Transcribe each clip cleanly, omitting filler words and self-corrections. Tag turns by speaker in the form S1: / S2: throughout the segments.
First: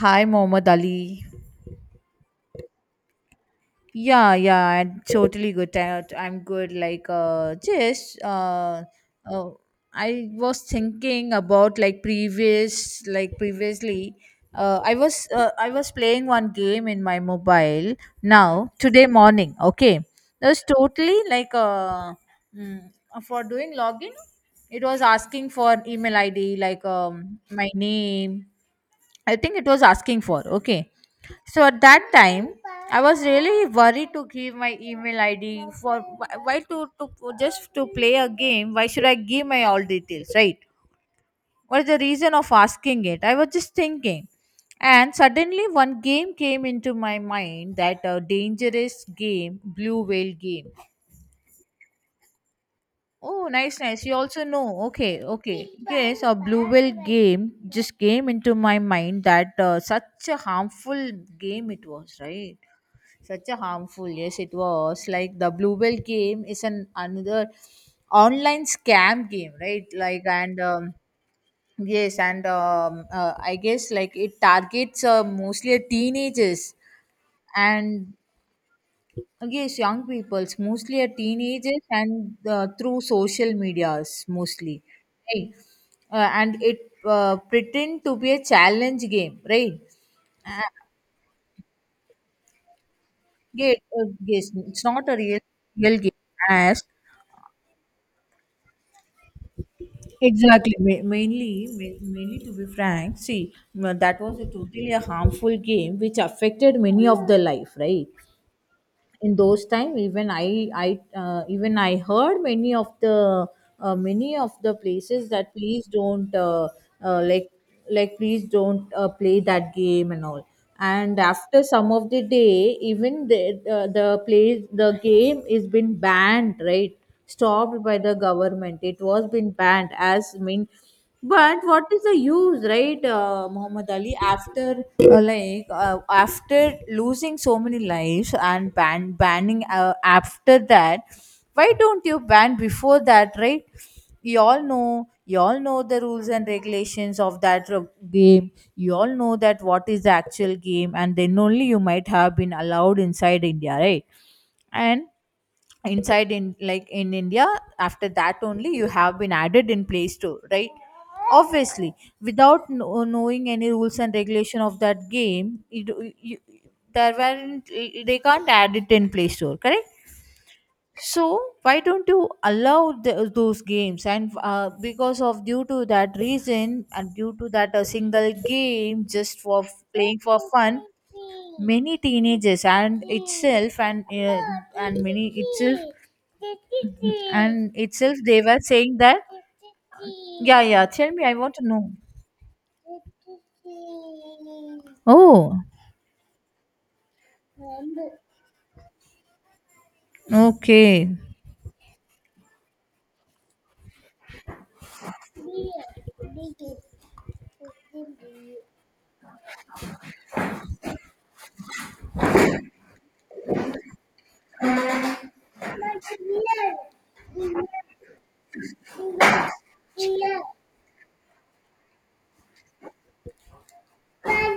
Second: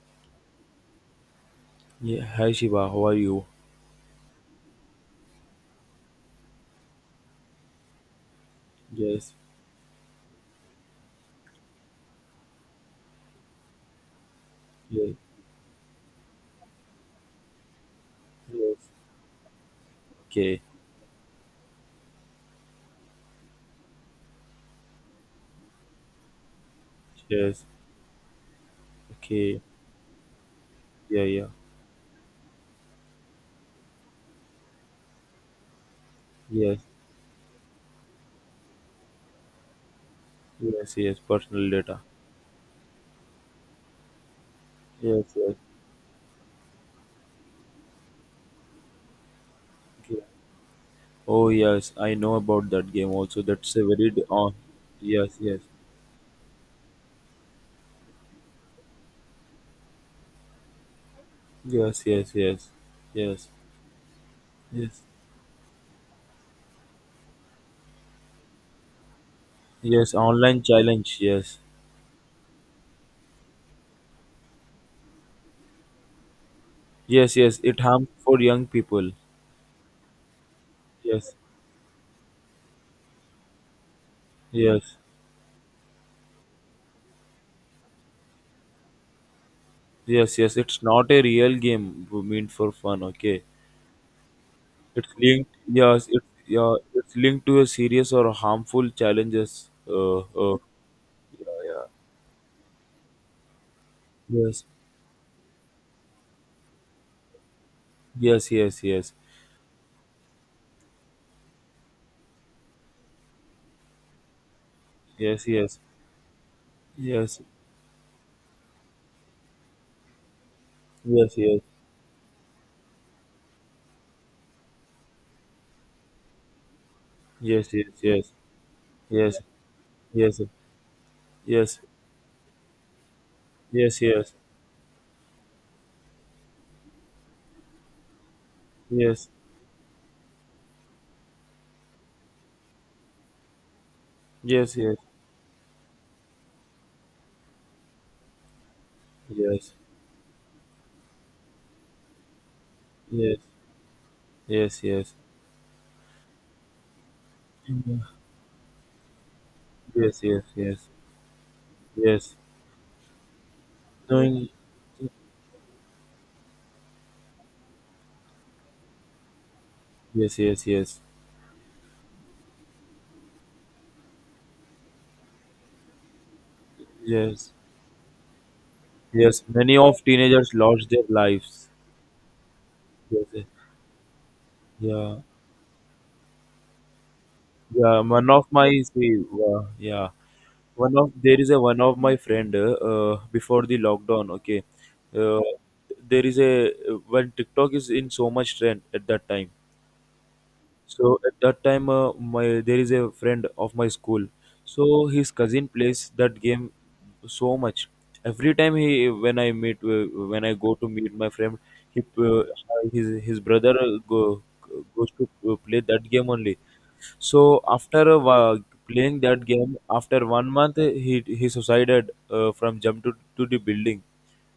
S1: Hi, Muhammad Ali.
S2: Yeah, hi Shiva, how are you?
S1: Yeah, yeah, I'm totally good. I'm good. Like, just,
S2: Yes,
S1: uh, I was thinking about like previously,
S2: yes,
S1: I was playing one game in my mobile now
S2: yes.
S1: today morning. Okay, it
S2: Okay,
S1: was totally like, mm, for doing login, it was asking for email ID, like,
S2: yes,
S1: my name. I think
S2: okay,
S1: it was asking for. Okay.
S2: yeah, yeah,
S1: So at that time, I was really worried to give my email ID for why to,
S2: yes,
S1: to just to play a game. Why should I give my all details, right?
S2: yes, yes. Personal
S1: What is the
S2: data.
S1: reason of asking it? I was just thinking, and
S2: Yes, yes.
S1: suddenly one game came into my mind that dangerous game, blue
S2: Okay.
S1: whale game.
S2: Oh yes, I know about that game also.
S1: Oh,
S2: That's
S1: nice,
S2: a
S1: nice.
S2: very
S1: You also
S2: on.
S1: know. Okay,
S2: Yes, yes,
S1: okay. Yes, a blue whale game just came into my mind that such a harmful game it
S2: yes,
S1: was,
S2: yes,
S1: right?
S2: yes, yes,
S1: Such a harmful, yes, it
S2: yes,
S1: was like the bluebell game is an another online scam game, right?
S2: yes.
S1: Like and
S2: Online challenge. Yes,
S1: yes. And I guess like it targets mostly at teenagers
S2: yes, yes. It harms
S1: and
S2: for young people.
S1: yes, young peoples mostly at
S2: Yes,
S1: teenagers and through social medias mostly,
S2: yes,
S1: right. And it pretend to be a challenge game, right.
S2: yes, yes.
S1: uh,
S2: It's not a real game meant for fun. Okay.
S1: yeah, uh, yes, it's not
S2: It's
S1: a real
S2: linked,
S1: real
S2: yes,
S1: game
S2: it's yeah,
S1: as
S2: it's linked to a serious or harmful challenges. Uh,
S1: exactly.
S2: yeah, yeah.
S1: Mainly, to be frank, see, well, that was a
S2: Yes,
S1: totally a harmful game which affected many of the life, right?
S2: yes, yes, yes,
S1: In those time, even I heard many of the places
S2: yes,
S1: that
S2: yes,
S1: please don't uh,
S2: yes, yes,
S1: like like please don't play that game and all. And
S2: yes, yes,
S1: after some of the day, even the play the game is been banned, right?
S2: yes, yes, yes, yes, yes,
S1: Stopped by
S2: yes, yes, yes,
S1: the
S2: yes, yes,
S1: government, it was been banned as mean. But what is the use, right, Muhammad Ali? After after losing so many lives and banning after that, why don't you ban before that, right? You all know the rules and regulations of that game. You all know
S2: yes,
S1: that
S2: yes,
S1: what is the actual game, and then only you might have been allowed inside India, right?
S2: yes,
S1: And
S2: yes,
S1: inside in like in India,
S2: mhm,
S1: after that only you have been added in play
S2: yes,
S1: store,
S2: yes,
S1: right?
S2: yes,
S1: Obviously
S2: yes,
S1: without no, knowing any rules and
S2: knowing,
S1: regulation of that game it, you, there weren't, they can't add it in play store, correct.
S2: yes, yes, yes,
S1: So why don't you allow the, those games? And because of due to that reason, and due to
S2: yes,
S1: that a single game just
S2: yes.
S1: for
S2: Many of
S1: playing for
S2: teenagers
S1: fun,
S2: lost their lives.
S1: many teenagers and
S2: Yes,
S1: itself and
S2: yeah.
S1: many itself and
S2: Yeah,
S1: itself
S2: one
S1: they
S2: of
S1: were
S2: my
S1: saying that.
S2: see, yeah,
S1: Yeah, yeah, tell me, I want to
S2: one
S1: know.
S2: of my friend before the lockdown. Okay, uh,
S1: Oh,
S2: there is a when TikTok is in so much trend at that time.
S1: okay.
S2: So at that time, my there is a friend of my school. So his cousin plays that game so much. Every time he when I meet when I go to meet my friend, he his brother go, goes to play that game only. So after a playing that game, after one month, he suicided from jump to the building.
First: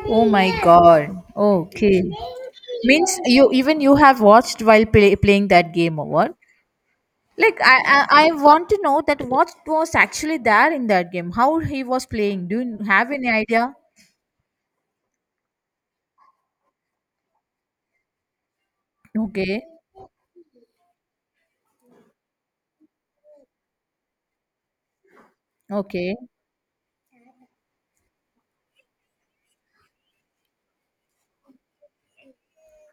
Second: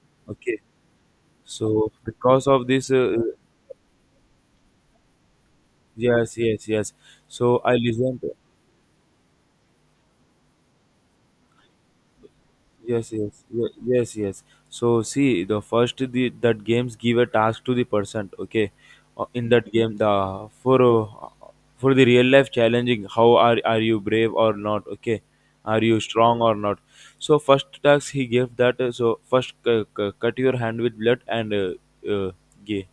S1: Oh my
S2: Okay,
S1: God.
S2: so
S1: Okay.
S2: because of this,
S1: Means you even you have watched while playing that game or what?
S2: yes, yes, yes. So
S1: Like
S2: I listened.
S1: I want to know that what was actually there in that game, how he was playing. Do you
S2: Yes,
S1: have any
S2: yes,
S1: idea?
S2: yes, yes. So see, the that games give a task to the person. Okay, in
S1: Okay,
S2: that game, the for the real life challenging, how are you brave or not? Okay, are you
S1: okay,
S2: strong or not? So first task he gave that. So first cut your hand with blood and uh, gay.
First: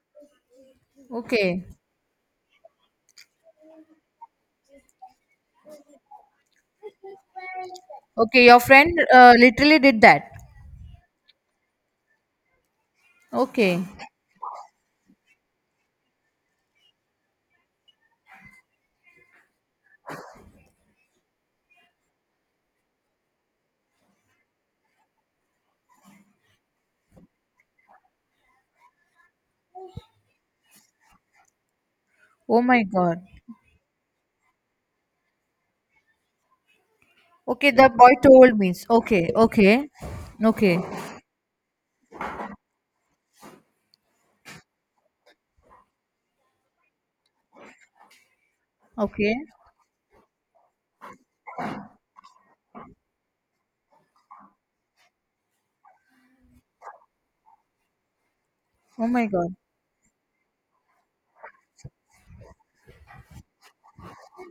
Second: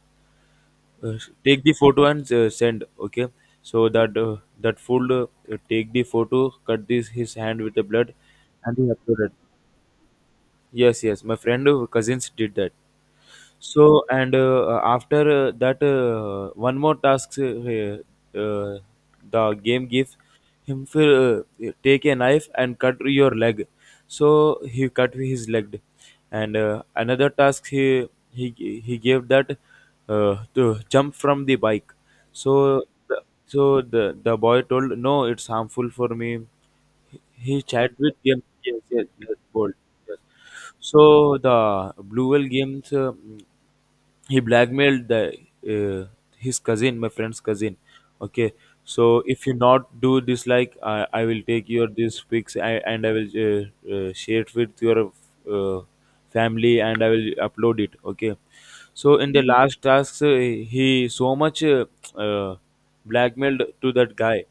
S2: Uh, Take
S1: okay,
S2: the photo and send. Okay, so that that fool take the photo, cut this his hand with the blood,
S1: okay. Your
S2: and he
S1: friend
S2: uploaded.
S1: literally did that.
S2: Yes, yes. My friend cousins did that.
S1: Okay.
S2: So and after that, one more task uh, the game gives him for take a knife and cut your leg. So he cut his leg, and another task he gave that to jump from the bike.
S1: Oh my
S2: So
S1: God.
S2: the, so the boy told no, it's harmful for me. He
S1: Okay, the
S2: chat
S1: boy
S2: with him.
S1: told me.
S2: Yes, yes,
S1: Okay,
S2: yes, bold.
S1: okay,
S2: Yes.
S1: okay,
S2: So the Blue Whale games, he blackmailed the uh, his cousin, my friend's cousin. Okay, so
S1: okay.
S2: if you not do this, like I will take your this pics I, and I will share it with your uh, family and I will upload it. Okay,
S1: Oh
S2: so
S1: my
S2: in the
S1: God.
S2: last tasks, he so much uh, blackmailed to that guy.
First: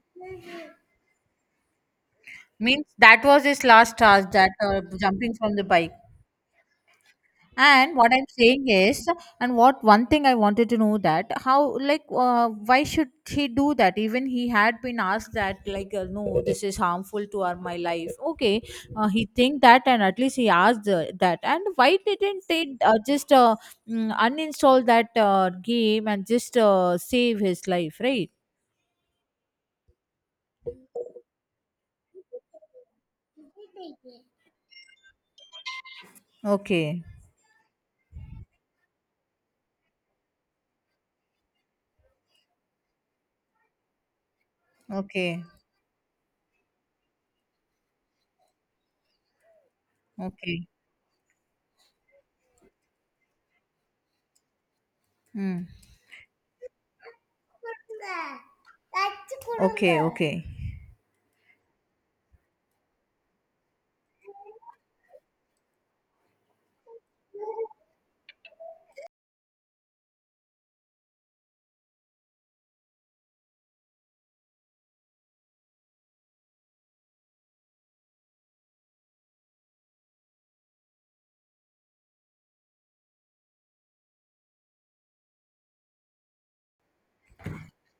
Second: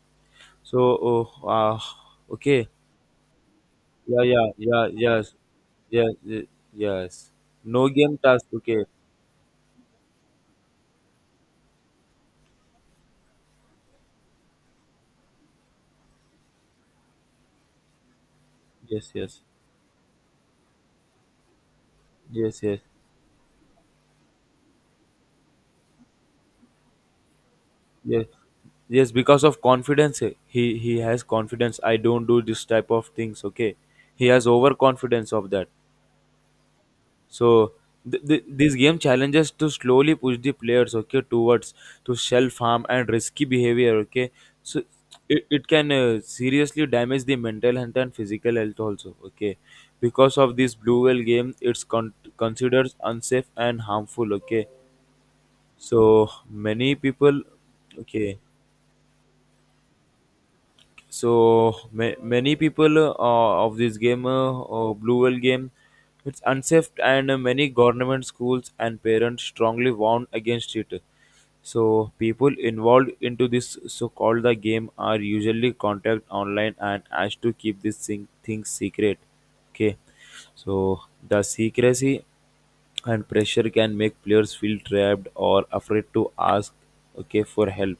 S2: So uh, okay,
S1: Means that was his last
S2: yeah,
S1: task,
S2: yeah,
S1: that
S2: yeah, yes,
S1: jumping from the bike.
S2: yeah, yes. No
S1: And what
S2: game
S1: I'm
S2: task.
S1: saying
S2: Okay.
S1: is, and what one thing I wanted to know that how, like, why should he do that? Even he had been asked that, like, no, this is harmful to our my life. Okay,
S2: Yes,
S1: he
S2: yes,
S1: think that, and at least he asked that. And why didn't
S2: yes,
S1: they
S2: yes,
S1: uninstall that game and just save his life,
S2: yes,
S1: right?
S2: yes. Because of confidence, eh, he has confidence. I don't do this type of things. Okay, he has overconfidence of that.
S1: Okay,
S2: So this game challenges to slowly push the players, okay, towards to self harm and risky behavior, okay. So
S1: okay,
S2: it can seriously damage the mental health and physical health also, okay. Because of
S1: okay.
S2: this blue whale game, it's considered unsafe and harmful, okay.
S1: Hmm.
S2: So many people, okay,
S1: Okay, okay.
S2: so many people of this game blue whale game, it's unsafe and many government schools and parents strongly warn against it. So people involved into this so-called the game are usually contact online and asked to keep this thing things secret, okay. So the secrecy and pressure can make players feel trapped or afraid to ask, okay, for help.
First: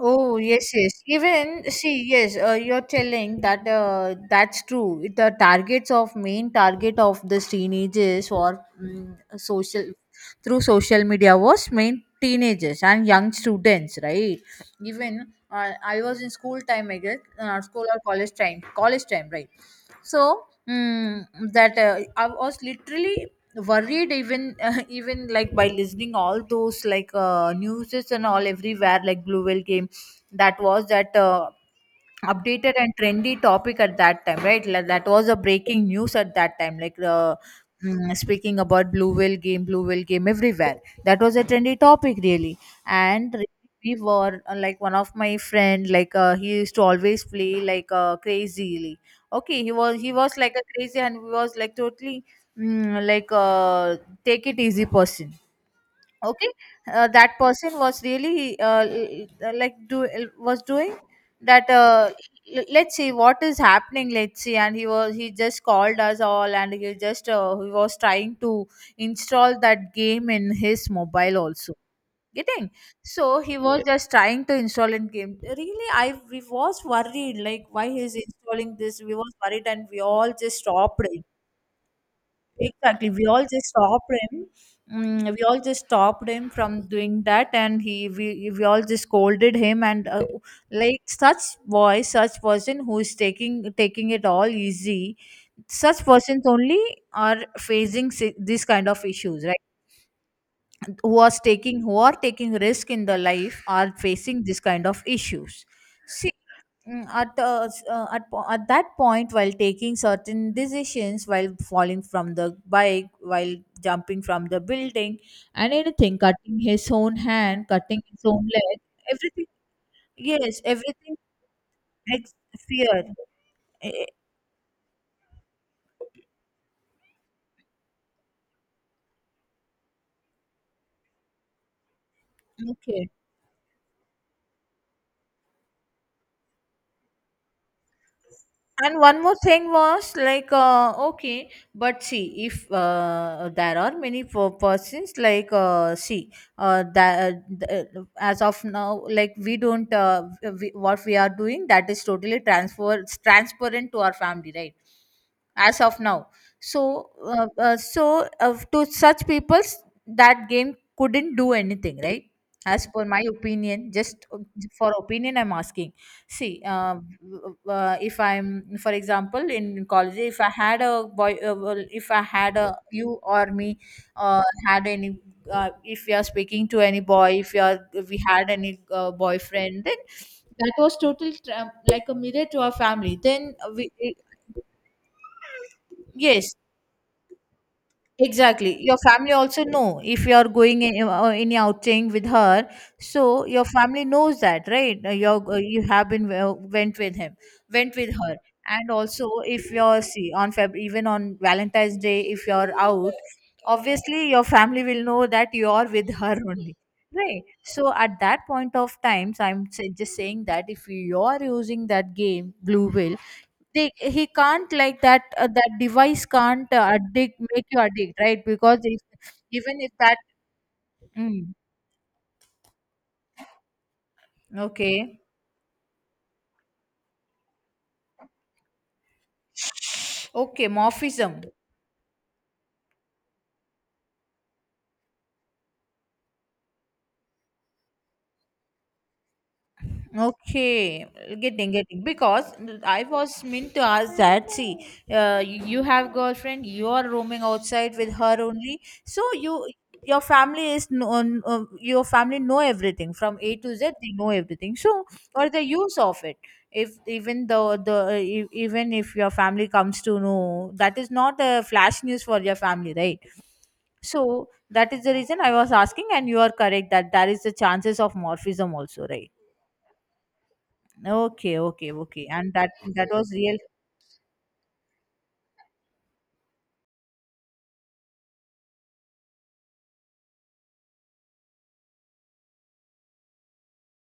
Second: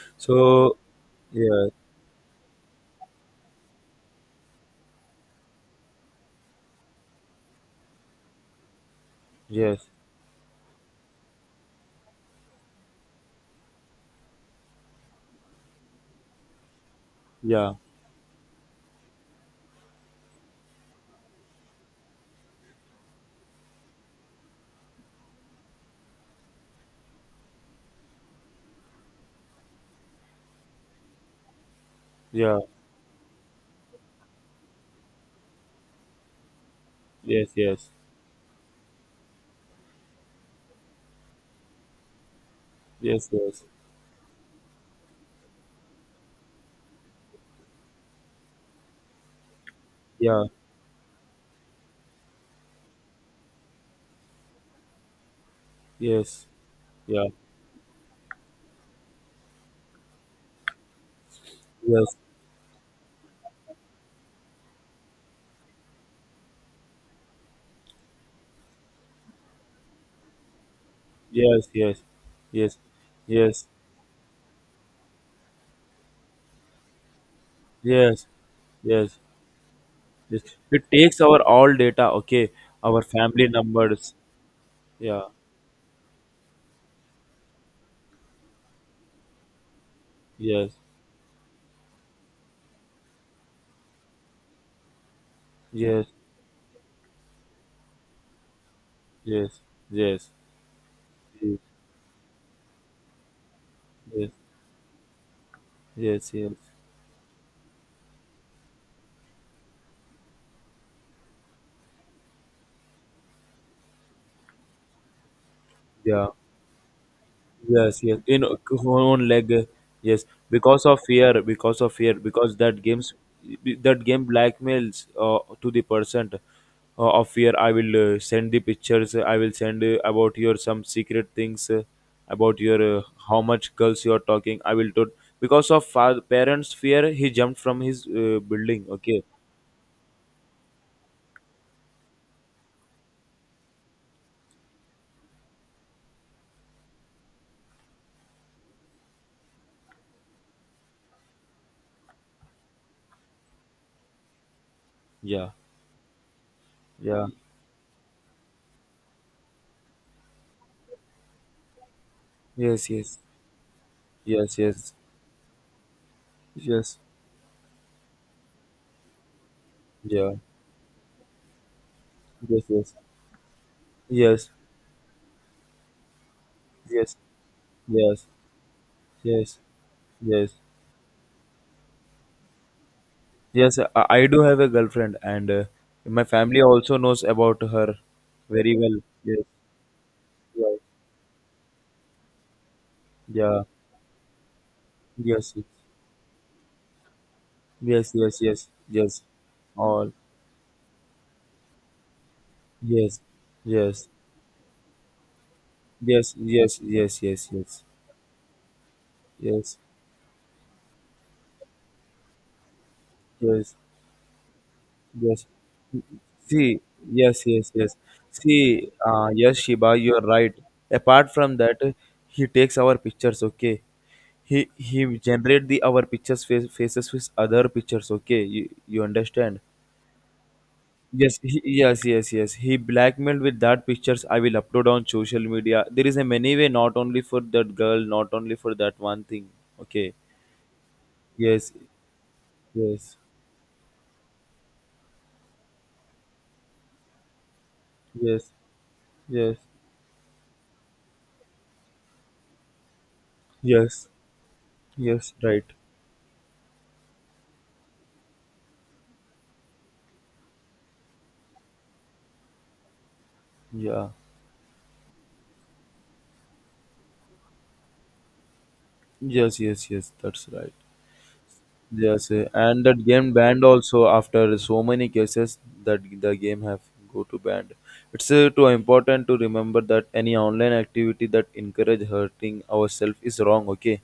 S1: Oh yes,
S2: So
S1: yes. Even
S2: yeah,
S1: see, yes, you're telling that that's true. The targets of main target of the teenagers or mm, social
S2: yes,
S1: through social media was main teenagers and young students, right? Even I was in school time, I guess,
S2: yeah,
S1: school or college time, right? So mm, that I was literally worried, even even like by listening all those like newses and all everywhere like blue whale game, that was that
S2: yeah,
S1: updated and trendy topic at that time, right? Like that was a breaking news at that time, like
S2: yes, yes,
S1: speaking about blue whale game, blue whale game everywhere, that was a trendy topic really.
S2: yes,
S1: And
S2: yes,
S1: we were like one of my friend, like he used to always play like crazily. Okay, he was
S2: yeah,
S1: like a crazy, and he was like totally mm, like take it easy person.
S2: yes,
S1: Okay,
S2: yeah,
S1: that person was really like do, was doing that
S2: yes,
S1: let's see what is happening, let's see. And he was, he just called us all, and he just he was trying to install that game in his mobile
S2: yes,
S1: also,
S2: yes,
S1: getting.
S2: yes,
S1: So he
S2: yes,
S1: was, yeah, just trying to install in game, really. I, we was worried like why he is
S2: yes,
S1: installing this, we
S2: yes,
S1: was worried, and we all
S2: yes.
S1: just
S2: It
S1: stopped.
S2: takes our all data, okay, our
S1: Exactly. We all
S2: family
S1: just stopped
S2: numbers.
S1: him.
S2: Yeah,
S1: Mm, we all just stopped him from doing that, and he we all just scolded him. And
S2: yes,
S1: like such boy, such person who is taking it all easy, such
S2: yes,
S1: persons only are facing this kind of issues, right?
S2: yes, yes,
S1: Who are
S2: yes,
S1: taking, who are taking risk in the life are
S2: yes,
S1: facing this kind of issues.
S2: yes, yes,
S1: Mm, at, the, at, po- At that point while taking certain decisions, while falling from the bike, while jumping from the building and anything,
S2: yeah.
S1: cutting his own hand, cutting
S2: Yes, yes.
S1: his own leg,
S2: Own
S1: everything.
S2: leg, yes.
S1: Yes,
S2: Because of
S1: everything.
S2: fear, because of fear,
S1: ex-
S2: because that
S1: Fear.
S2: games,
S1: Eh,
S2: that
S1: eh,
S2: game blackmails to the person of fear. I will send the pictures. I will send about your some secret things, about your
S1: okay.
S2: how much girls you are talking. I will do because of parents' fear. He jumped from his building.
S1: And one
S2: Okay.
S1: more thing was like, okay, but see, if there are many persons like, see, that uh, as of now, like we don't, we, what we are doing that is totally transfer transparent to our family, right?
S2: Yeah.
S1: As of now, so
S2: Yeah.
S1: to such people, that game couldn't do anything, right? As
S2: Yes.
S1: per
S2: Yes.
S1: my opinion, just
S2: Yes. Yes.
S1: for opinion, I'm asking. See,
S2: Yes.
S1: if I'm, for example, in college,
S2: Yeah.
S1: if I had a boy, well, if I had
S2: Yes.
S1: a
S2: Yes.
S1: you or me,
S2: Yes.
S1: had any, if we are speaking to any
S2: Yes.
S1: boy, if we are, if we
S2: Yes.
S1: had any
S2: Yes.
S1: boyfriend, then
S2: Yes,
S1: that was total like a mirror to our family. Then
S2: yes,
S1: we,
S2: I do have a girlfriend, and my
S1: yes,
S2: family also knows about her very
S1: exactly. Your
S2: well.
S1: family
S2: Yes,
S1: also know if you are
S2: yes,
S1: going in, any outing with her, so
S2: yeah,
S1: your family knows that, right? You're,
S2: yes,
S1: you have been went with him, went
S2: yes,
S1: with her,
S2: yes, yes,
S1: and
S2: yes,
S1: also if you're
S2: all,
S1: see on Feb, even on Valentine's Day, if you're out,
S2: yes, yes,
S1: obviously your family will know that you are with
S2: yes,
S1: her only,
S2: yes, yes, yes,
S1: right?
S2: yes, yes,
S1: So at that point of times, I'm
S2: yes,
S1: just saying that if you are using that game Blue Whale,
S2: yes.
S1: they he can't like that
S2: Yes.
S1: that device can't
S2: See,
S1: addict,
S2: yes,
S1: make
S2: yes,
S1: you
S2: yes.
S1: addict, right? Because
S2: See,
S1: if,
S2: yes,
S1: even if
S2: Shiba,
S1: that
S2: you're right. Apart
S1: mm,
S2: from that, he takes our pictures, okay? He
S1: okay,
S2: generate the our pictures face, faces with other pictures, okay? You understand?
S1: okay, morphism.
S2: Yes, he, yes, yes, yes. He blackmailed with that pictures. I will upload on social media. There is a many way, not only for that girl, not only for that one thing. Okay.
S1: Okay, getting,
S2: Yes,
S1: getting, because I
S2: yes,
S1: was meant to ask that. See, you have girlfriend, you are roaming outside with her
S2: yes,
S1: only, so you
S2: yes,
S1: your family is known, your family know everything from A to Z.
S2: yes,
S1: They know everything. So,
S2: yes.
S1: or the
S2: Right.
S1: use of it. If even though the even if your family comes to know, that is not a flash news for your family, right?
S2: Yeah.
S1: So that is the reason I was asking, and you are correct that there is the chances of morphism also, right?
S2: Yes, yes, yes, that's right.
S1: Okay, okay, okay.
S2: Yes, eh,
S1: And that
S2: and that
S1: that
S2: game
S1: was real,
S2: banned also after so many cases that the game have go to banned. It's too important to remember that any online activity that encourage hurting ourselves is wrong. Okay,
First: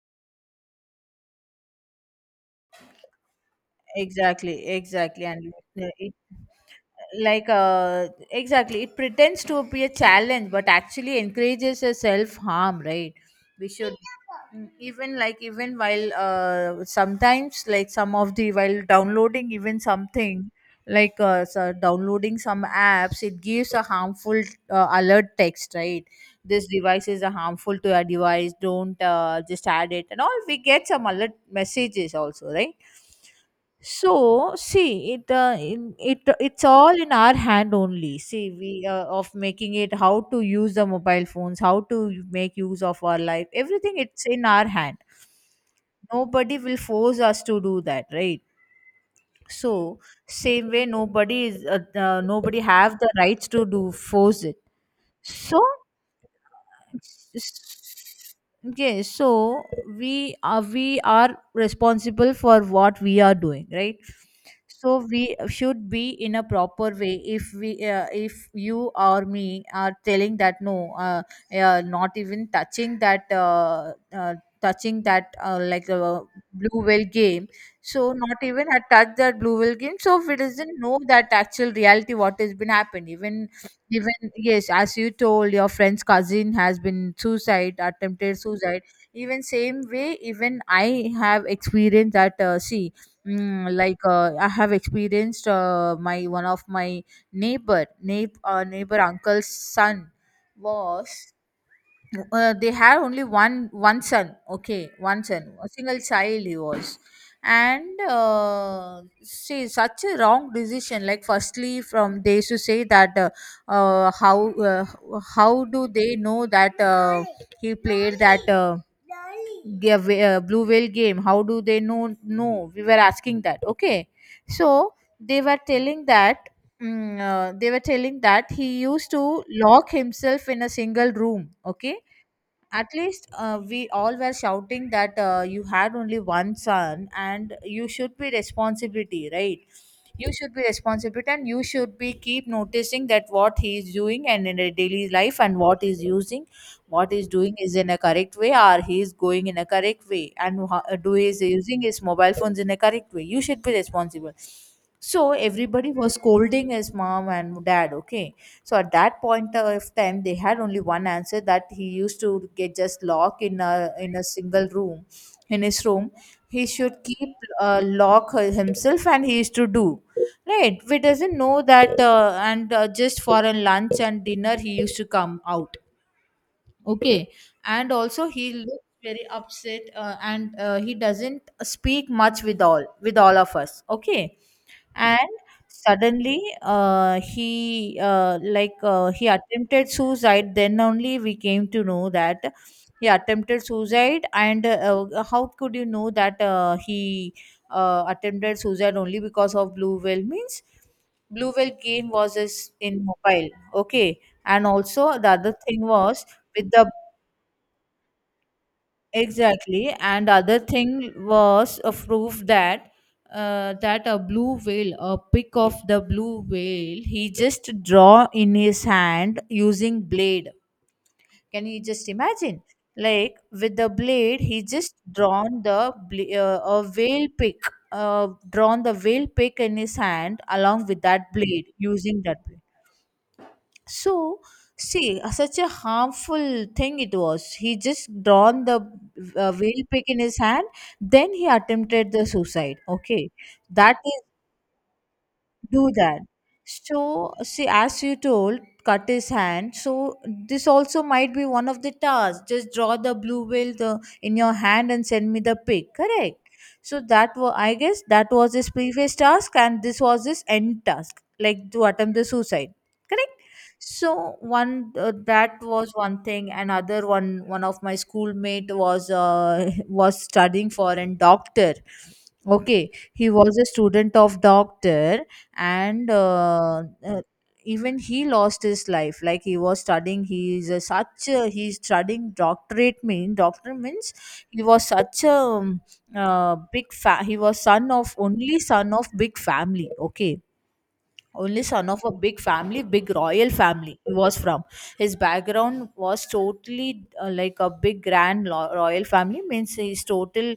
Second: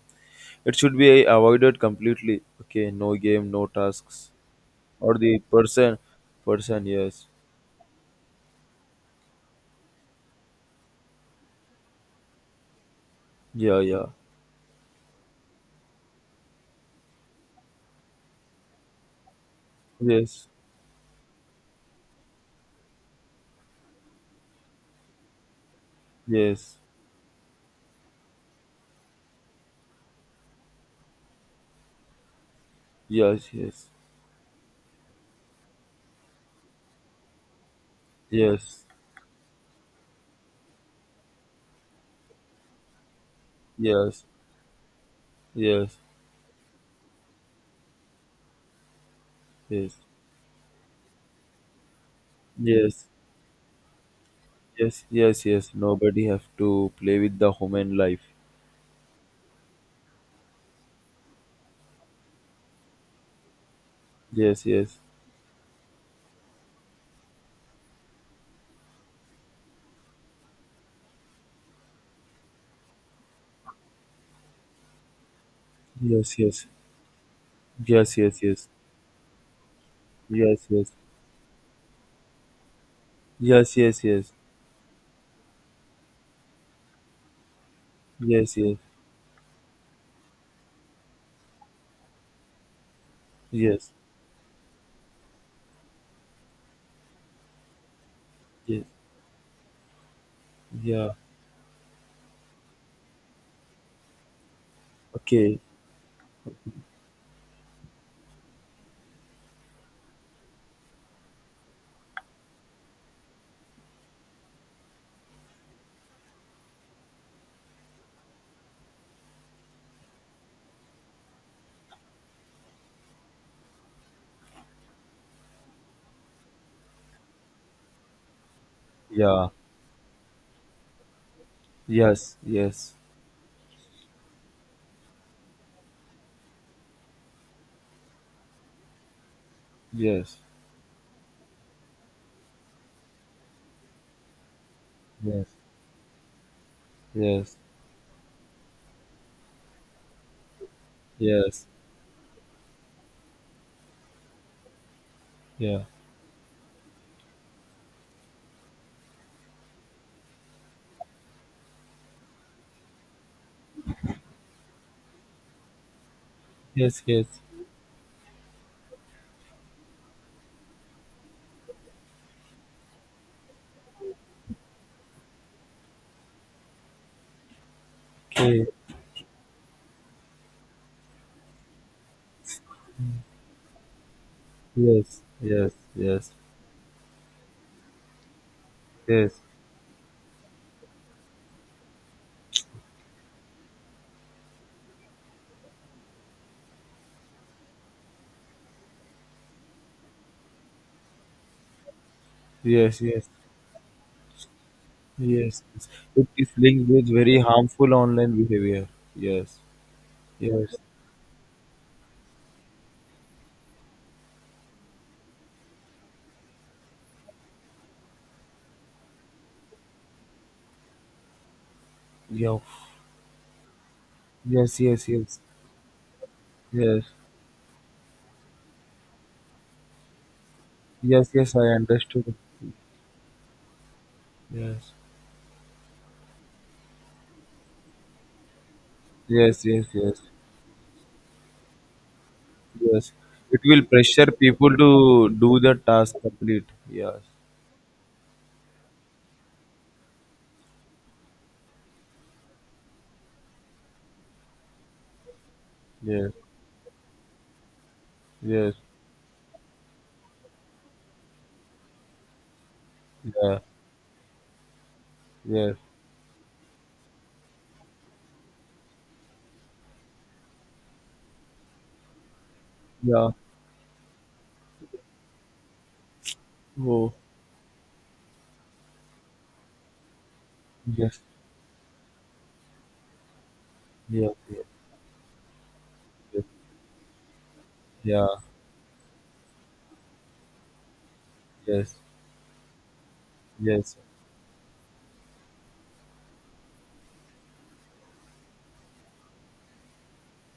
S2: it should be eh, avoided completely. Okay, no game, no tasks,
S1: exactly,
S2: or
S1: exactly.
S2: the
S1: And uh,
S2: person,
S1: it,
S2: person. Yes,
S1: like, uh, exactly, it pretends to be a challenge, but actually encourages a self harm, right? We
S2: yeah,
S1: should.
S2: yeah,
S1: Even like even while sometimes like some of the while downloading even
S2: yes,
S1: something like so downloading some apps, it gives a harmful alert text, right? This
S2: yes,
S1: device is a harmful to your device, don't just add it, and all we get some alert messages also, right?
S2: yes, yes,
S1: So see it's all in our hand only, see
S2: yes,
S1: we of making it, how to use the mobile phones, how to make use of our life, everything
S2: yes,
S1: it's in our hand.
S2: yes, yes.
S1: Nobody will force us to do that, right?
S2: Yes,
S1: So same way, nobody have
S2: yes.
S1: the rights to do force it.
S2: Yes, yes,
S1: So
S2: yes. Nobody have to play with the human life.
S1: S- okay, so we are responsible for what we are doing, right?
S2: Yes,
S1: So
S2: yes,
S1: we should be in a proper way. If we if you or me are telling that no, uh, not even touching that
S2: yes, yes,
S1: blue whale game, so
S2: yes, yes,
S1: not even
S2: yes,
S1: had touched that blue whale game, so we
S2: yes,
S1: doesn't
S2: yes,
S1: know that actual reality what has been happened. even
S2: yes, yes,
S1: even
S2: yes,
S1: yes, as you told, your friend's cousin has been suicide, attempted
S2: yes, yes,
S1: suicide. Even same way, even I have experienced that. See,
S2: yes,
S1: I have experienced my one of my neighbor, neighbor, uh,
S2: yes,
S1: neighbor uncle's son
S2: yeah.
S1: was they have only one son, okay, one son,
S2: Okay,
S1: a single child, he was. And see, such a wrong decision. Like firstly from, they used to say that, uh, how uh, how do they know that he played that blue whale game. How do they know? No, we were asking that, okay. So they were telling that mm, they were telling that he used to
S2: yeah,
S1: lock himself in a single room, okay.
S2: yes,
S1: At
S2: yes,
S1: least we all were shouting that, you had only one son and you should be responsibility, right? You
S2: yes,
S1: should be responsible and you should be keep noticing that what he is doing, and in a daily life,
S2: yes,
S1: and what is using, what
S2: yes,
S1: is doing,
S2: yes,
S1: is in a correct way, or he is going in a correct way, and do he is
S2: yeah,
S1: using his mobile phones in a correct way. You should be responsible. So everybody was scolding his mom and dad, okay. So at that point of time, they had only one answer, that he used to get just locked in a single room, in his room. He should
S2: yes, yes,
S1: keep lock himself, and he used to do. Right, we doesn't know that, and just for a lunch and dinner he used to come out. Okay, and also he
S2: okay,
S1: looks very upset, and he doesn't speak much with all of us. Okay.
S2: yes,
S1: And
S2: yes, yes,
S1: suddenly he
S2: yes, yes,
S1: attempted suicide, then only we came to know that he attempted suicide. And how could you know that he attempted suicide only because of blue whale, means blue whale game was is
S2: yes,
S1: in
S2: yes.
S1: mobile, okay. And also the other
S2: Yes.
S1: thing was
S2: It is
S1: with the.
S2: linked with very harmful online behavior. Yes,
S1: Exactly, and other
S2: yes,
S1: thing was a proof that that a blue whale, a pic of the blue whale, he just draw in his hand using blade. Can you just
S2: yeah.
S1: imagine? Like with the blade, he
S2: Yes,
S1: just
S2: yes, yes,
S1: drawn the a
S2: yes,
S1: whale pic, drawn the whale pic in his hand along with
S2: yes,
S1: that
S2: yes. I
S1: blade using
S2: understood.
S1: that. So
S2: Yes.
S1: see, such a harmful thing it was, he just drawn the
S2: Yes,
S1: whale
S2: yes,
S1: pick in
S2: yes,
S1: his hand. Then he attempted the suicide,
S2: yes.
S1: okay.
S2: It will
S1: That is,
S2: pressure people to do the
S1: do
S2: task
S1: that.
S2: complete. Yes,
S1: So, see, as you told, cut his hand. So this also might be one of the tasks. Just draw the blue whale the, in your hand and send me the pic.
S2: yes,
S1: Correct. So that was, I guess, that was his
S2: yes,
S1: previous task, and this was his end task, like to attempt the suicide. Correct.
S2: yeah,
S1: So one that
S2: yes,
S1: was one thing. Another one, one of my schoolmate was was studying for a doctor. Okay,
S2: yeah.
S1: he was a student of doctor, and
S2: Oh,
S1: even he lost his life. Like he was studying, he is a
S2: yes,
S1: such a, he's studying doctorate, mean doctor means,
S2: yes, yes,
S1: he was such a
S2: yes,
S1: big he was son of
S2: yeah,
S1: only son of big family. Okay, only son
S2: yes,
S1: of a big family, big royal family
S2: yes.
S1: he was from. His background was totally like a big grand royal family, means his total